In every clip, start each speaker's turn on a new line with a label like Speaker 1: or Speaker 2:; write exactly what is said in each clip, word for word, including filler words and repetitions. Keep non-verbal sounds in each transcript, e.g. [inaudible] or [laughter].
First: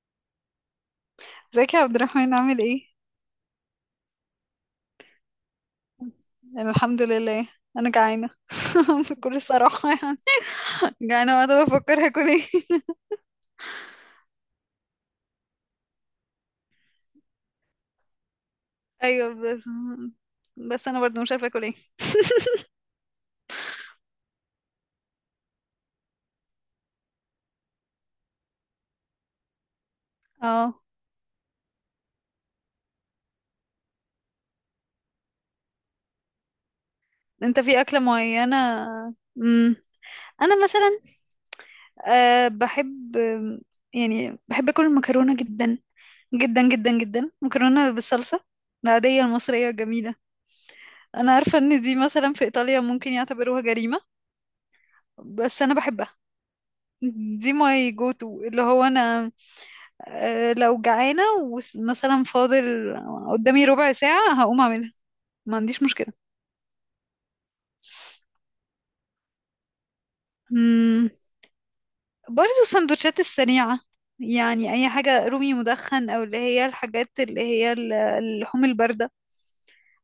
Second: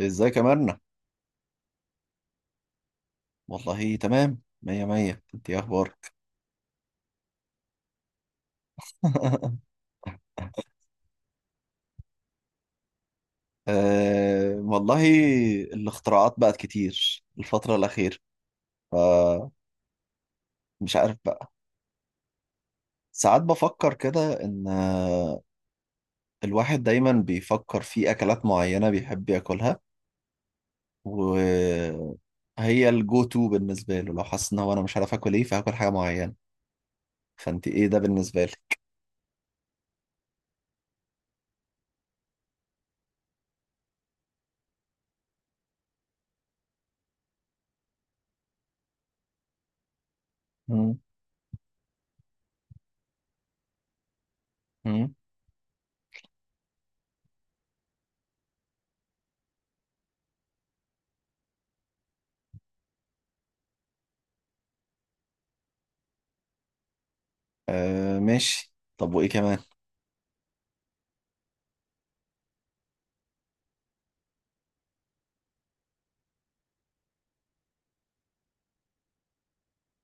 Speaker 1: ازيك يا مرنة؟
Speaker 2: ازيك يا عبد الرحمن عامل ايه؟
Speaker 1: والله تمام مية مية. انت ايه اخبارك؟
Speaker 2: أنا الحمد لله، انا جعانه. [laughs] بكل
Speaker 1: [laughs]
Speaker 2: صراحه يعني. جعانه وقاعده بفكر هاكل ايه. [laughs]
Speaker 1: أه والله، الاختراعات بقت كتير الفترة الأخيرة،
Speaker 2: ايوه
Speaker 1: فمش
Speaker 2: بس، بس انا
Speaker 1: عارف
Speaker 2: برضو مش عارفه
Speaker 1: بقى.
Speaker 2: اكل ايه.
Speaker 1: ساعات بفكر كده إن آه، الواحد دايما بيفكر في أكلات معينة بيحب ياكلها،
Speaker 2: اه،
Speaker 1: وهي الجو تو بالنسبة له، لو حاسس إن هو أنا مش عارف آكل إيه فهاكل حاجة معينة.
Speaker 2: انت
Speaker 1: فأنت
Speaker 2: في
Speaker 1: إيه ده
Speaker 2: اكله
Speaker 1: بالنسبة
Speaker 2: معينه.
Speaker 1: لك؟
Speaker 2: امم انا مثلا، أه بحب، يعني بحب اكل المكرونه جدا، جدا جدا جدا، مكرونه بالصلصه العاديه المصريه الجميله.
Speaker 1: مم.
Speaker 2: انا عارفه ان دي مثلا في ايطاليا ممكن يعتبروها جريمه،
Speaker 1: مم.
Speaker 2: بس انا بحبها. دي ماي جو تو، اللي هو انا، آه، لو جعانة ومثلا فاضل قدامي ربع ساعة هقوم أعملها، ما عنديش مشكلة.
Speaker 1: أه ماشي، طب وإيه كمان؟
Speaker 2: مم. برضو السندوتشات السريعة، يعني أي حاجة رومي مدخن، أو اللي هي الحاجات اللي هي ال- اللحوم الباردة،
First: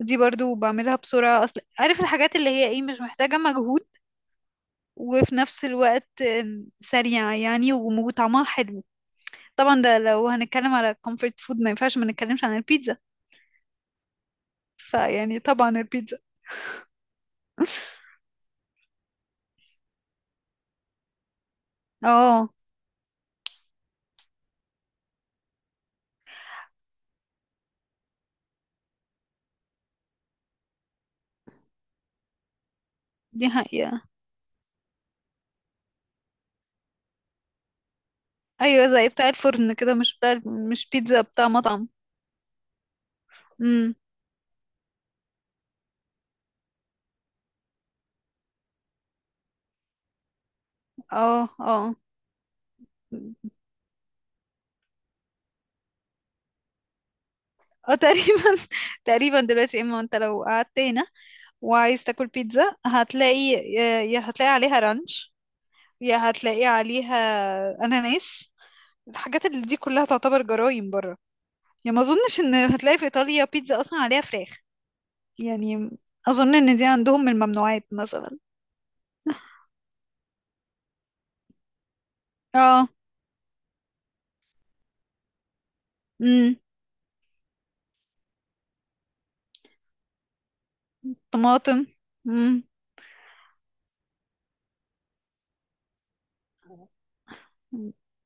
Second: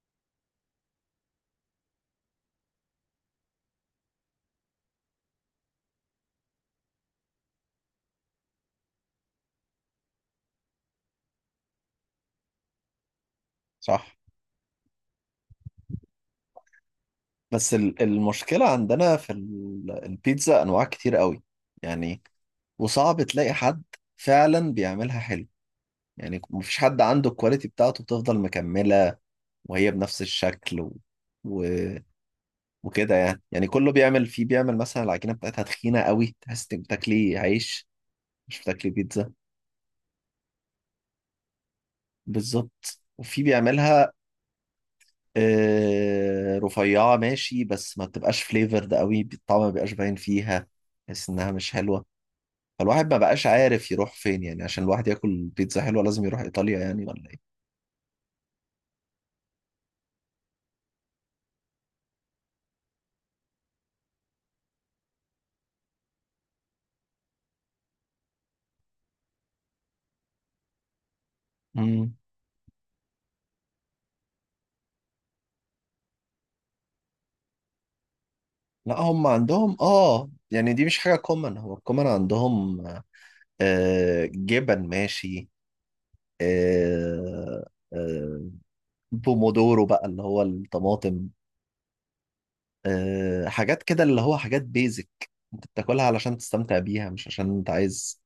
Speaker 2: دي برضو بعملها بسرعة. أصل عارف الحاجات اللي هي إيه، مش محتاجة مجهود، وفي نفس الوقت آم، سريعة يعني، وم- وطعمها حلو. طبعا ده لو هنتكلم على comfort food، ما ينفعش ما نتكلمش عن البيتزا.
Speaker 1: صح.
Speaker 2: فيعني طبعا البيتزا.
Speaker 1: بس ال- المشكلة عندنا في ال- البيتزا أنواع كتير قوي يعني،
Speaker 2: اه،
Speaker 1: وصعب تلاقي حد فعلا بيعملها حلو. يعني مفيش حد عنده الكواليتي بتاعته بتفضل مكملة وهي بنفس الشكل و... و... وكده يعني.
Speaker 2: دي
Speaker 1: يعني كله
Speaker 2: حقيقة.
Speaker 1: بيعمل فيه، بيعمل مثلا العجينة بتاعتها تخينة قوي، تحس انك بتاكلي عيش مش
Speaker 2: ايوه
Speaker 1: بتاكلي
Speaker 2: زي بتاع
Speaker 1: بيتزا.
Speaker 2: الفرن كده، مش بتاع، مش بيتزا بتاع مطعم.
Speaker 1: بالظبط. وفي
Speaker 2: امم.
Speaker 1: بيعملها آه، رفيعة ماشي، بس ما بتبقاش فليفرد قوي، الطعم ما بيبقاش باين فيها، تحس
Speaker 2: اه
Speaker 1: انها مش
Speaker 2: اه.
Speaker 1: حلوة. فالواحد ما بقاش عارف يروح فين يعني. عشان الواحد ياكل بيتزا حلوة لازم يروح ايطاليا يعني، ولا ايه؟
Speaker 2: اه تقريبا، [laughs] تقريبا دلوقتي. اما انت لو قعدت هنا وعايز تاكل بيتزا، هتلاقي يا يا هتلاقي عليها رانش، يا هتلاقي عليها اناناس. الحاجات اللي دي كلها تعتبر جرايم بره يعني. ما
Speaker 1: مم.
Speaker 2: اظنش ان هتلاقي في ايطاليا بيتزا اصلا عليها فراخ يعني. اظن ان دي عندهم من الممنوعات مثلا.
Speaker 1: لا هم عندهم، اه يعني دي مش حاجة كومن. هو الكومن عندهم
Speaker 2: اه.
Speaker 1: آه جبن ماشي،
Speaker 2: امم.
Speaker 1: آه، آه، بومودورو بقى اللي هو الطماطم.
Speaker 2: طماطم. مم.
Speaker 1: آه حاجات كده، اللي هو حاجات بيزك، انت بتاكلها علشان تستمتع بيها مش عشان انت عايز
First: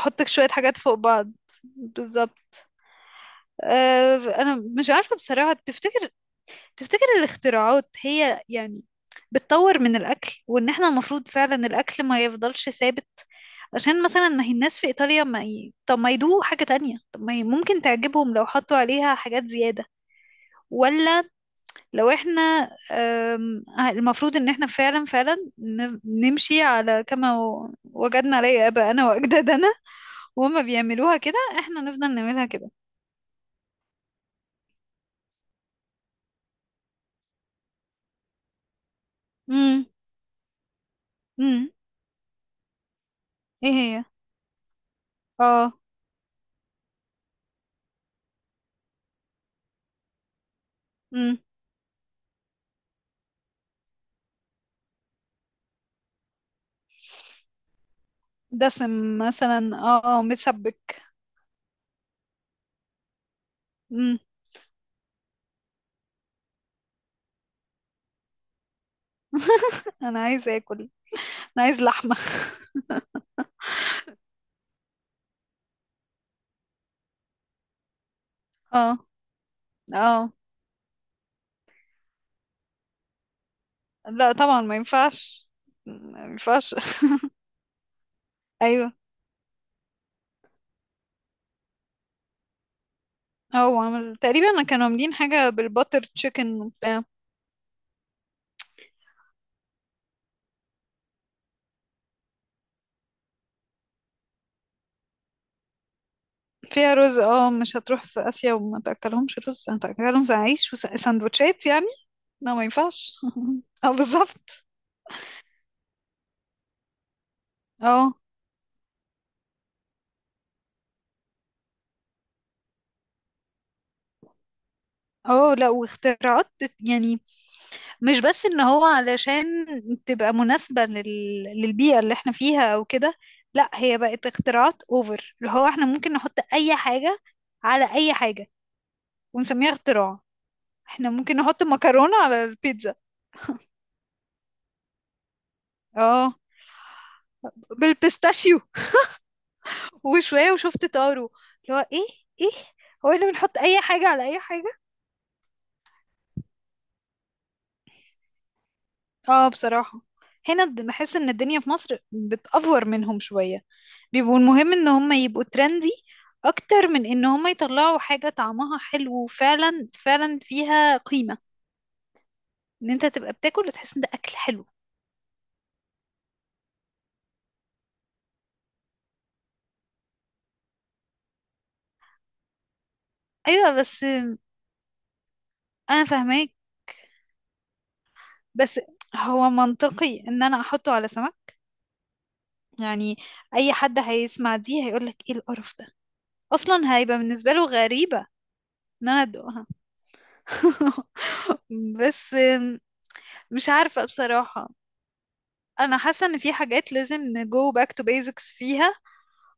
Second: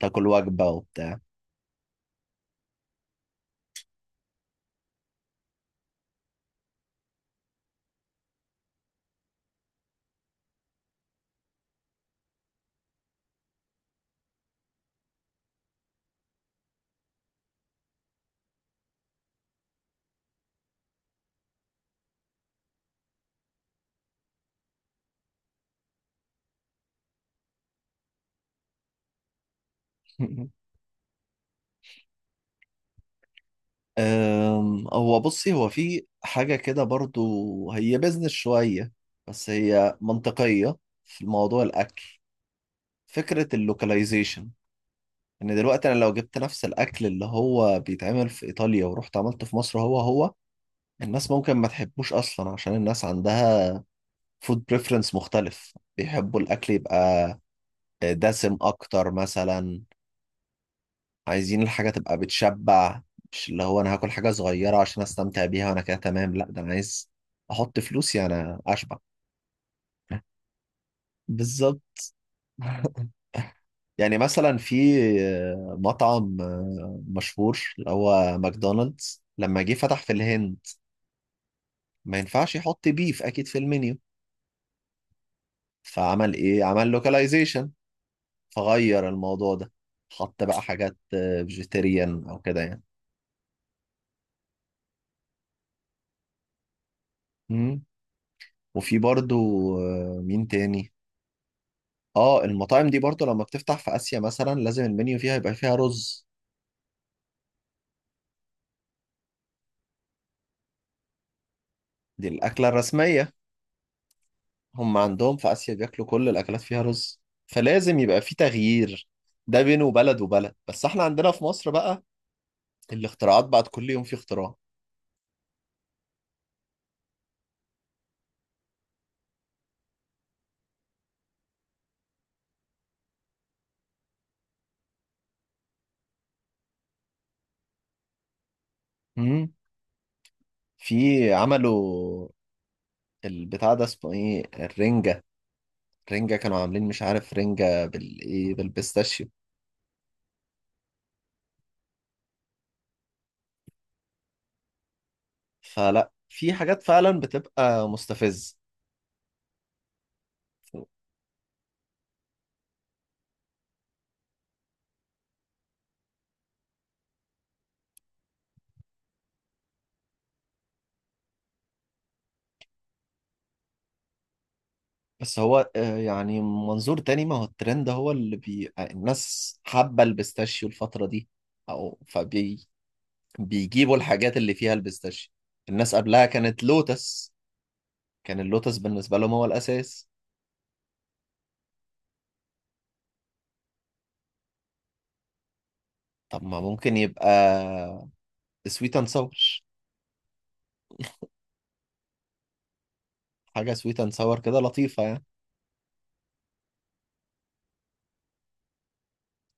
Speaker 1: تاكل
Speaker 2: شوية
Speaker 1: وجبة
Speaker 2: حاجات فوق
Speaker 1: وبتاع.
Speaker 2: بعض. بالظبط. أه أنا مش عارفة بصراحة. تفتكر، تفتكر الاختراعات هي يعني بتطور من الأكل، وإن احنا المفروض فعلا الأكل ما يفضلش ثابت؟ عشان مثلا ما هي الناس في إيطاليا ما ي... طب ما يدوقوا حاجة تانية، طب ما ي... ممكن تعجبهم لو حطوا عليها حاجات زيادة. ولا لو احنا أم... آه، المفروض إن احنا فعلا فعلا ن... نمشي على كما و- وجدنا عليه آباءنا وأجدادنا، وهما
Speaker 1: [laughs]
Speaker 2: بيعملوها كده احنا نفضل نعملها كده.
Speaker 1: أم، هو بصي، هو في حاجة كده برضو هي بيزنس شوية، بس
Speaker 2: امم.
Speaker 1: هي منطقية في موضوع
Speaker 2: امم.
Speaker 1: الأكل. فكرة
Speaker 2: ايه هي؟
Speaker 1: اللوكاليزيشن، إن
Speaker 2: اه.
Speaker 1: دلوقتي أنا لو جبت نفس الأكل اللي هو بيتعمل في إيطاليا ورحت عملته في مصر هو هو، الناس
Speaker 2: امم.
Speaker 1: ممكن ما تحبوش أصلا، عشان الناس عندها فود بريفرنس مختلف. بيحبوا الأكل يبقى دسم أكتر
Speaker 2: دسم مثلا،
Speaker 1: مثلا.
Speaker 2: اه متسبك.
Speaker 1: عايزين الحاجة تبقى بتشبع، مش اللي هو أنا هاكل
Speaker 2: امم.
Speaker 1: حاجة صغيرة عشان أستمتع بيها وأنا كده تمام. لا، ده أنا عايز أحط فلوسي أنا أشبع.
Speaker 2: انا عايز اكل. انا
Speaker 1: بالظبط.
Speaker 2: عايز لحمة.
Speaker 1: [laughs] يعني مثلا في مطعم مشهور، اللي هو
Speaker 2: [laughs] اه
Speaker 1: ماكدونالدز، لما جه فتح في
Speaker 2: اه.
Speaker 1: الهند، ما ينفعش يحط بيف أكيد في المنيو.
Speaker 2: لا طبعا ما ينفعش. ما
Speaker 1: فعمل إيه؟
Speaker 2: ينفعش.
Speaker 1: عمل لوكاليزيشن،
Speaker 2: [laughs] ايوه.
Speaker 1: فغير الموضوع ده، حط بقى حاجات فيجيتيريان أو كده يعني.
Speaker 2: هو عمل تقريبا، كانوا عاملين حاجة بالباتر تشيكن وبتاع.
Speaker 1: مم. وفي برضو آه، مين تاني؟ اه المطاعم دي برضو لما بتفتح في آسيا مثلا، لازم المنيو فيها يبقى فيها رز.
Speaker 2: فيها رز، اه. مش هتروح في اسيا وما تاكلهمش رز، هتاكلهم عيش وساندوتشات يعني؟
Speaker 1: دي
Speaker 2: لا ما
Speaker 1: الأكلة
Speaker 2: ينفعش.
Speaker 1: الرسمية.
Speaker 2: [laughs] اه بالظبط.
Speaker 1: هم عندهم في آسيا بياكلوا كل الأكلات فيها رز، فلازم
Speaker 2: اه.
Speaker 1: يبقى في تغيير. ده بينه وبلد وبلد. بس احنا عندنا في مصر بقى الاختراعات بقت كل يوم في اختراع.
Speaker 2: اه لا، واختراعات بت يعني، مش بس ان هو علشان تبقى مناسبة لل... للبيئة اللي احنا فيها او كده. لا، هي بقت اختراعات اوفر، اللي هو احنا ممكن نحط اي حاجة على اي حاجة
Speaker 1: مم.
Speaker 2: ونسميها اختراع.
Speaker 1: في
Speaker 2: احنا ممكن نحط مكرونة
Speaker 1: عملوا
Speaker 2: على البيتزا.
Speaker 1: البتاع ده اسمه ايه، الرنجة.
Speaker 2: اه.
Speaker 1: الرنجة كانوا عاملين مش عارف، رنجة بالايه،
Speaker 2: بالبيستاشيو.
Speaker 1: بالبيستاشيو.
Speaker 2: وشوية وشفت طارو، اللي هو ايه، ايه، هو احنا بنحط اي حاجة على اي حاجة.
Speaker 1: فلا، في حاجات فعلا بتبقى مستفز.
Speaker 2: اه بصراحة، هنا بحس ان الدنيا في مصر بتأفور منهم شوية. بيبقوا المهم ان هم يبقوا ترندي، اكتر من ان هم يطلعوا حاجة طعمها حلو وفعلا فعلا فيها قيمة، ان انت تبقى بتاكل وتحس ان ده اكل حلو.
Speaker 1: بس هو آه، يعني منظور تاني، ما هو الترند هو اللي بي... آه، الناس حابة البيستاشيو الفترة دي، أو فبي
Speaker 2: ايوه
Speaker 1: بيجيبوا
Speaker 2: بس،
Speaker 1: الحاجات اللي فيها البيستاشيو. الناس
Speaker 2: انا
Speaker 1: قبلها
Speaker 2: فاهماك.
Speaker 1: كانت لوتس، كان اللوتس
Speaker 2: بس
Speaker 1: بالنسبة لهم هو
Speaker 2: هو
Speaker 1: الأساس.
Speaker 2: منطقي ان انا احطه على سمك يعني؟ اي حد هيسمع دي هيقولك ايه القرف ده.
Speaker 1: طب ما
Speaker 2: اصلا
Speaker 1: ممكن
Speaker 2: هيبقى
Speaker 1: يبقى
Speaker 2: بالنسبة له غريبة
Speaker 1: سويت اند
Speaker 2: ان انا
Speaker 1: ساور،
Speaker 2: ادوقها. [laughs] بس، مش
Speaker 1: حاجة سويت
Speaker 2: عارفة
Speaker 1: اند ساور كده
Speaker 2: بصراحة.
Speaker 1: لطيفة يعني.
Speaker 2: انا حاسة ان في حاجات لازم نجو باك تو بيزكس فيها،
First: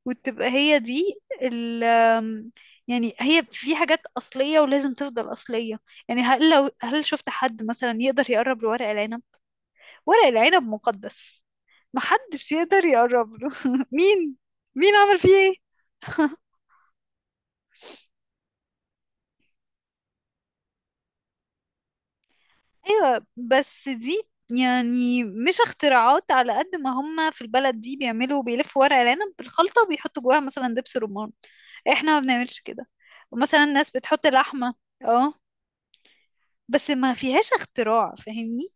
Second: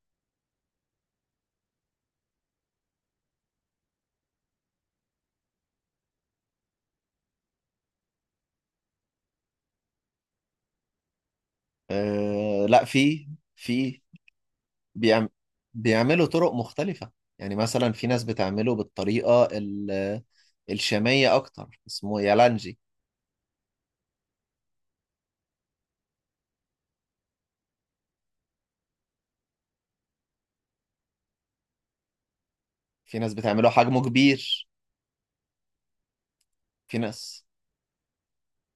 Speaker 2: وتبقى هي دي ال آم، يعني هي في حاجات أصلية ولازم تفضل أصلية. يعني هل لو، هل شفت حد مثلا يقدر يقرب لورق العنب؟ ورق العنب مقدس، محدش
Speaker 1: أه لا
Speaker 2: يقدر
Speaker 1: في،
Speaker 2: يقرب له. [laughs]
Speaker 1: في
Speaker 2: مين، مين عمل
Speaker 1: بيعم...
Speaker 2: فيه ايه؟
Speaker 1: بيعملوا
Speaker 2: [laughs]
Speaker 1: طرق مختلفة. يعني مثلا في ناس بتعمله بالطريقة ال... الشامية أكتر، اسمه يالانجي.
Speaker 2: ايوه بس دي، يعني مش اختراعات. على قد ما هم في البلد دي بيعملوا بيلفوا ورق العنب بالخلطة وبيحطوا جواها مثلا دبس رمان، احنا ما بنعملش كده.
Speaker 1: في ناس
Speaker 2: ومثلا
Speaker 1: بتعمله
Speaker 2: الناس
Speaker 1: حجمه
Speaker 2: بتحط
Speaker 1: كبير.
Speaker 2: لحمة، اه، بس
Speaker 1: في
Speaker 2: ما
Speaker 1: ناس،
Speaker 2: فيهاش اختراع، فاهمني؟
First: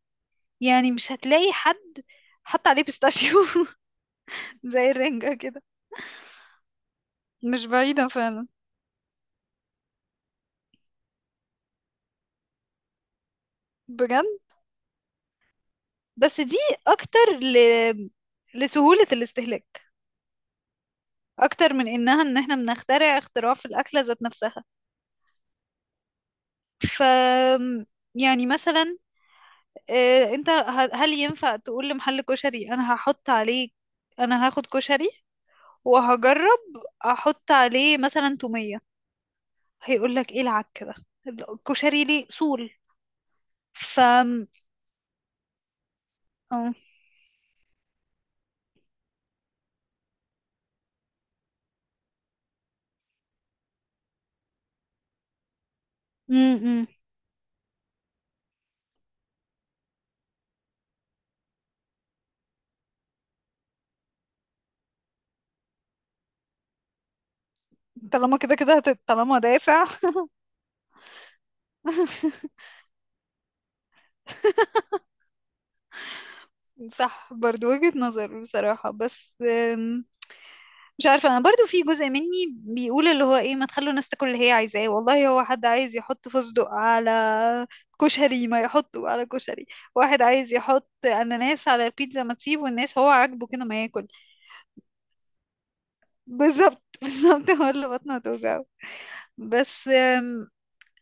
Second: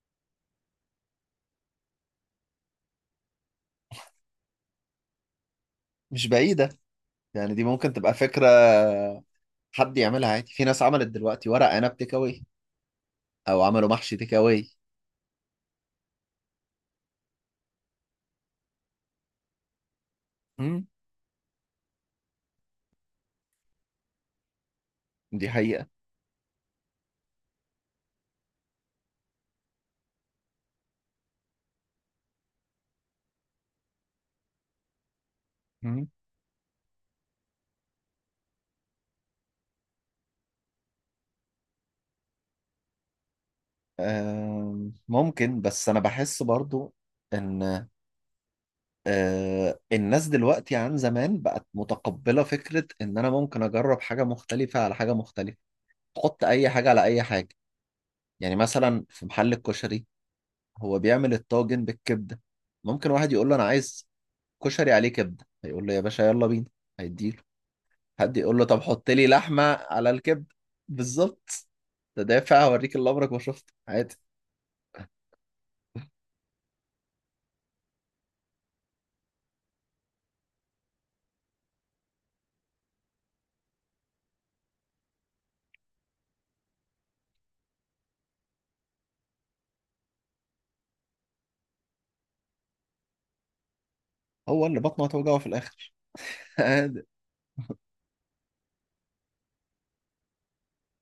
Speaker 2: يعني مش هتلاقي حد حط عليه بيستاشيو [laughs] زي الرنجة كده.
Speaker 1: مش بعيدة، يعني دي
Speaker 2: مش
Speaker 1: ممكن
Speaker 2: بعيدة
Speaker 1: تبقى فكرة،
Speaker 2: فعلا.
Speaker 1: حد يعملها عادي. في ناس عملت دلوقتي ورق عنب تيك أواي، أو عملوا محشي
Speaker 2: بجد؟
Speaker 1: تيك أواي.
Speaker 2: بس دي اكتر ل... لسهولة الاستهلاك،
Speaker 1: مم.
Speaker 2: اكتر من انها ان احنا بنخترع اختراع في الاكلة ذات نفسها.
Speaker 1: دي حقيقة.
Speaker 2: ف، يعني مثلا، آه، انت ه- هل ينفع تقول لمحل كشري انا هحط عليه، انا هاخد كشري
Speaker 1: مم.
Speaker 2: وهجرب احط عليه مثلا تومية؟ هيقول لك ايه العك ده، الكشري ليه اصول. ف،
Speaker 1: آم، ممكن، بس أنا بحس
Speaker 2: آه.
Speaker 1: برضو إن آه، الناس دلوقتي عن زمان بقت متقبلة فكرة إن أنا ممكن أجرب حاجة مختلفة على حاجة مختلفة، تحط أي
Speaker 2: امم.
Speaker 1: حاجة على أي حاجة. يعني مثلا في محل الكشري هو بيعمل الطاجن بالكبدة، ممكن واحد يقول له أنا عايز كشري عليه كبده، هيقول له يا باشا يلا بينا، هيديله. حد
Speaker 2: طالما كده
Speaker 1: يقول له
Speaker 2: كده
Speaker 1: طب
Speaker 2: هت...
Speaker 1: حط لي
Speaker 2: طالما
Speaker 1: لحمه
Speaker 2: دافع.
Speaker 1: على الكبده، بالظبط، ده
Speaker 2: [laughs]
Speaker 1: دافع، هوريك اللي عمرك ما شفته عادي.
Speaker 2: صح، برضو وجهة نظر بصراحة. بس أم، مش عارفة. أنا برضو في جزء مني بيقول اللي هو إيه، ما تخلوا الناس تاكل اللي هي عايزاه. والله هو حد عايز يحط فستق على كشري ما يحطه على كشري، واحد عايز يحط أناناس على البيتزا ما تسيبه، الناس هو عاجبه كده ما ياكل.
Speaker 1: هو اللي بطنه هتوجعه في الاخر. [laughs]
Speaker 2: بالظبط. [laughs]
Speaker 1: عادي.
Speaker 2: بالظبط، هو اللي بطنه هتوجعه. بس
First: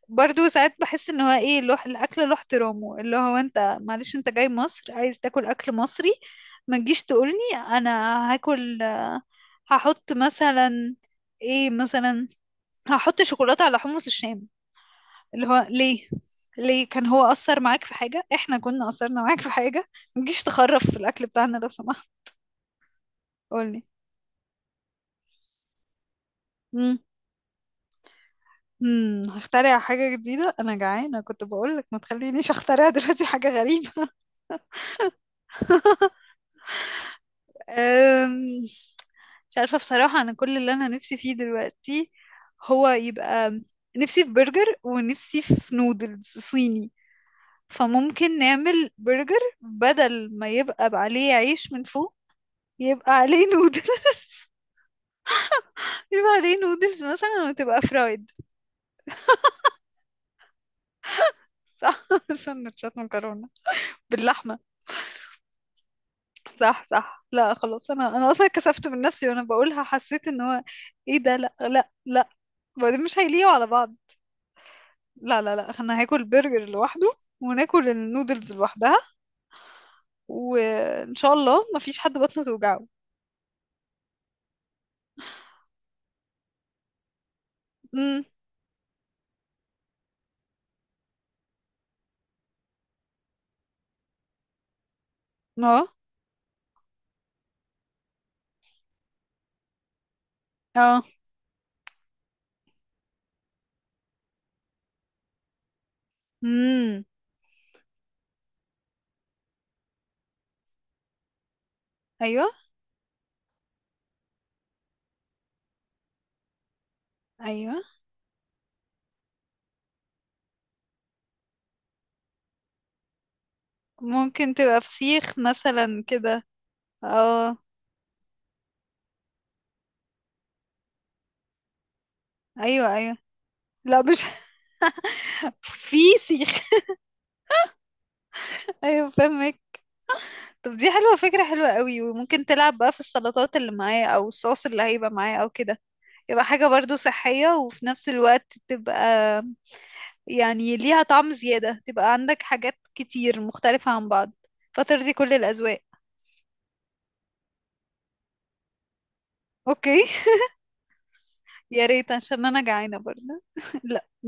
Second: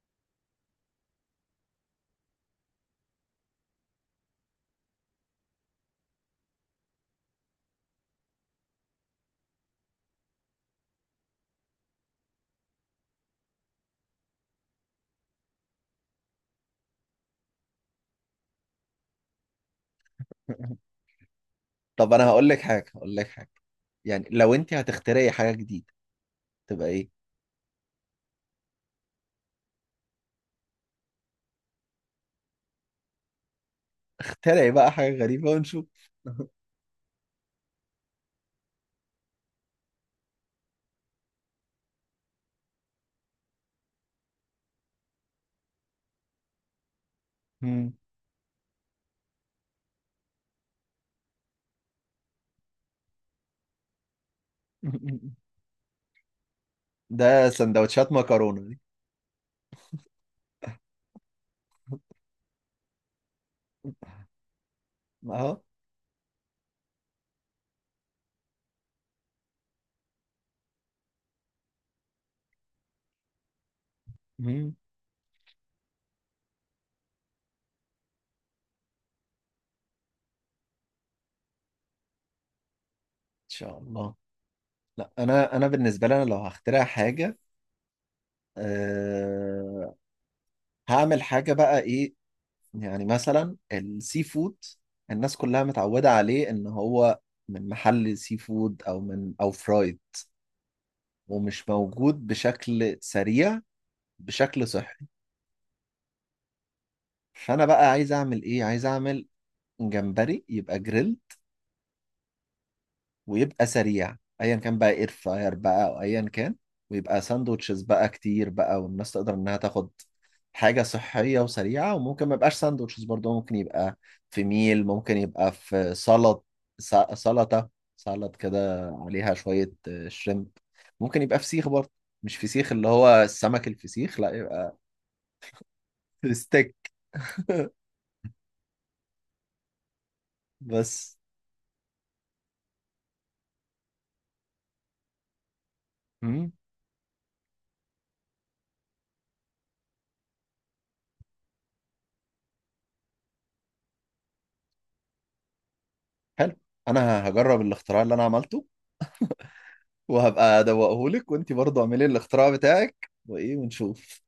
Speaker 2: برضو ساعات بحس ان هو ايه، له الاكل له احترامه، اللي هو انت معلش انت جاي مصر عايز تاكل اكل مصري، ما تجيش تقولني انا هاكل، آه، هحط مثلا ايه مثلا، هحط شوكولاته على حمص الشام. اللي هو ليه؟ ليه كان هو اثر معاك في حاجه، احنا كنا اثرنا معاك في حاجه؟ ما تجيش تخرف في الاكل بتاعنا لو سمحت.
Speaker 1: طب انا هقول لك حاجه، هقول لك حاجه.
Speaker 2: قولي.
Speaker 1: يعني لو انت هتخترعي حاجه جديده تبقى
Speaker 2: امم.
Speaker 1: ايه؟
Speaker 2: امم. هخترع حاجه جديده، انا جعانه كنت بقولك، ما تخلينيش اخترع دلوقتي حاجه غريبه. [laughs]
Speaker 1: تخترعي بقى حاجه غريبه ونشوف. [laughs]
Speaker 2: أم، مش عارفة بصراحة. أنا كل اللي أنا نفسي فيه دلوقتي، هو يبقى، نفسي في برجر ونفسي في نودلز صيني.
Speaker 1: مم.
Speaker 2: فممكن نعمل برجر بدل ما يبقى عليه عيش من فوق، يبقى عليه نودل، [laughs] يبقى عليه نودلز
Speaker 1: ده
Speaker 2: مثلا وتبقى
Speaker 1: سندوتشات
Speaker 2: فرايد.
Speaker 1: مكرونه دي.
Speaker 2: صح. [laughs] سندوتشات مكرونة باللحمة.
Speaker 1: اهو.
Speaker 2: صح صح. لا خلاص، أنا أنا أصلا كسفت من نفسي وأنا بقولها، حسيت إن هو إيه ده، لا لا لا، وبعدين مش هيليقوا على بعض.
Speaker 1: مم. ان
Speaker 2: لا لا لا، احنا هاكل برجر لوحده وناكل النودلز لوحدها، وان شاء الله ما فيش حد بطنه توجعه.
Speaker 1: شاء الله. لا انا، انا بالنسبه لي، انا لو هخترع حاجه،
Speaker 2: امم.
Speaker 1: أه هعمل حاجة، بقى ايه؟ يعني مثلا السي فود، الناس كلها
Speaker 2: اه
Speaker 1: متعودة عليه ان هو من محل سي فود، او من او فرايد،
Speaker 2: اه.
Speaker 1: ومش موجود بشكل سريع بشكل صحي.
Speaker 2: امم.
Speaker 1: فانا بقى عايز اعمل ايه؟ عايز اعمل جمبري يبقى جريل،
Speaker 2: ايوه
Speaker 1: ويبقى سريع، ايا كان بقى اير فراير بقى او ايا كان، ويبقى ساندوتشز
Speaker 2: ايوه.
Speaker 1: بقى كتير بقى، والناس تقدر انها تاخد حاجة صحية وسريعة. وممكن ما يبقاش ساندوتشز برضه، ممكن يبقى في
Speaker 2: ممكن تبقى
Speaker 1: ميل، ممكن
Speaker 2: فسيخ
Speaker 1: يبقى في
Speaker 2: مثلا
Speaker 1: سلط،
Speaker 2: كده.
Speaker 1: س-
Speaker 2: اه.
Speaker 1: سلطة، سلط كده عليها شوية آه، شريمب. ممكن يبقى فسيخ برضه، مش فسيخ اللي
Speaker 2: ايوه ايوه،
Speaker 1: هو السمك
Speaker 2: لا
Speaker 1: الفسيخ،
Speaker 2: مش،
Speaker 1: لا، يبقى
Speaker 2: [laughs] في
Speaker 1: [laughs]
Speaker 2: سيخ.
Speaker 1: ستيك.
Speaker 2: ايوه فاهمك. طب دي حلوه،
Speaker 1: بس.
Speaker 2: فكره حلوه قوي، وممكن تلعب بقى في السلطات اللي معاه او الصوص اللي هيبقى معاه او كده، يبقى
Speaker 1: مم.
Speaker 2: حاجه برضو صحيه، وفي نفس الوقت تبقى يعني ليها طعم زيادة، تبقى عندك حاجات كتير مختلفة عن بعض فترضي كل الأذواق.
Speaker 1: حلو. انا هجرب الاختراع اللي انا عملته
Speaker 2: اوكي.
Speaker 1: وهبقى ادوقهولك، وانتي
Speaker 2: [laughs]
Speaker 1: برضه
Speaker 2: يا
Speaker 1: اعملي
Speaker 2: ريت عشان
Speaker 1: الاختراع
Speaker 2: انا جعانة
Speaker 1: بتاعك
Speaker 2: برضه.
Speaker 1: وايه،
Speaker 2: لا.
Speaker 1: ونشوف.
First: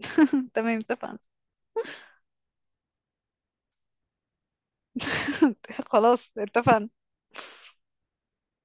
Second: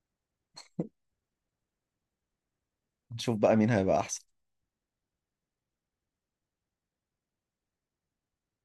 Speaker 2: [laughs] تمام، اتفقنا.
Speaker 1: نشوف بقى مين هيبقى احسن.
Speaker 2: [laughs] خلاص، اتفقنا.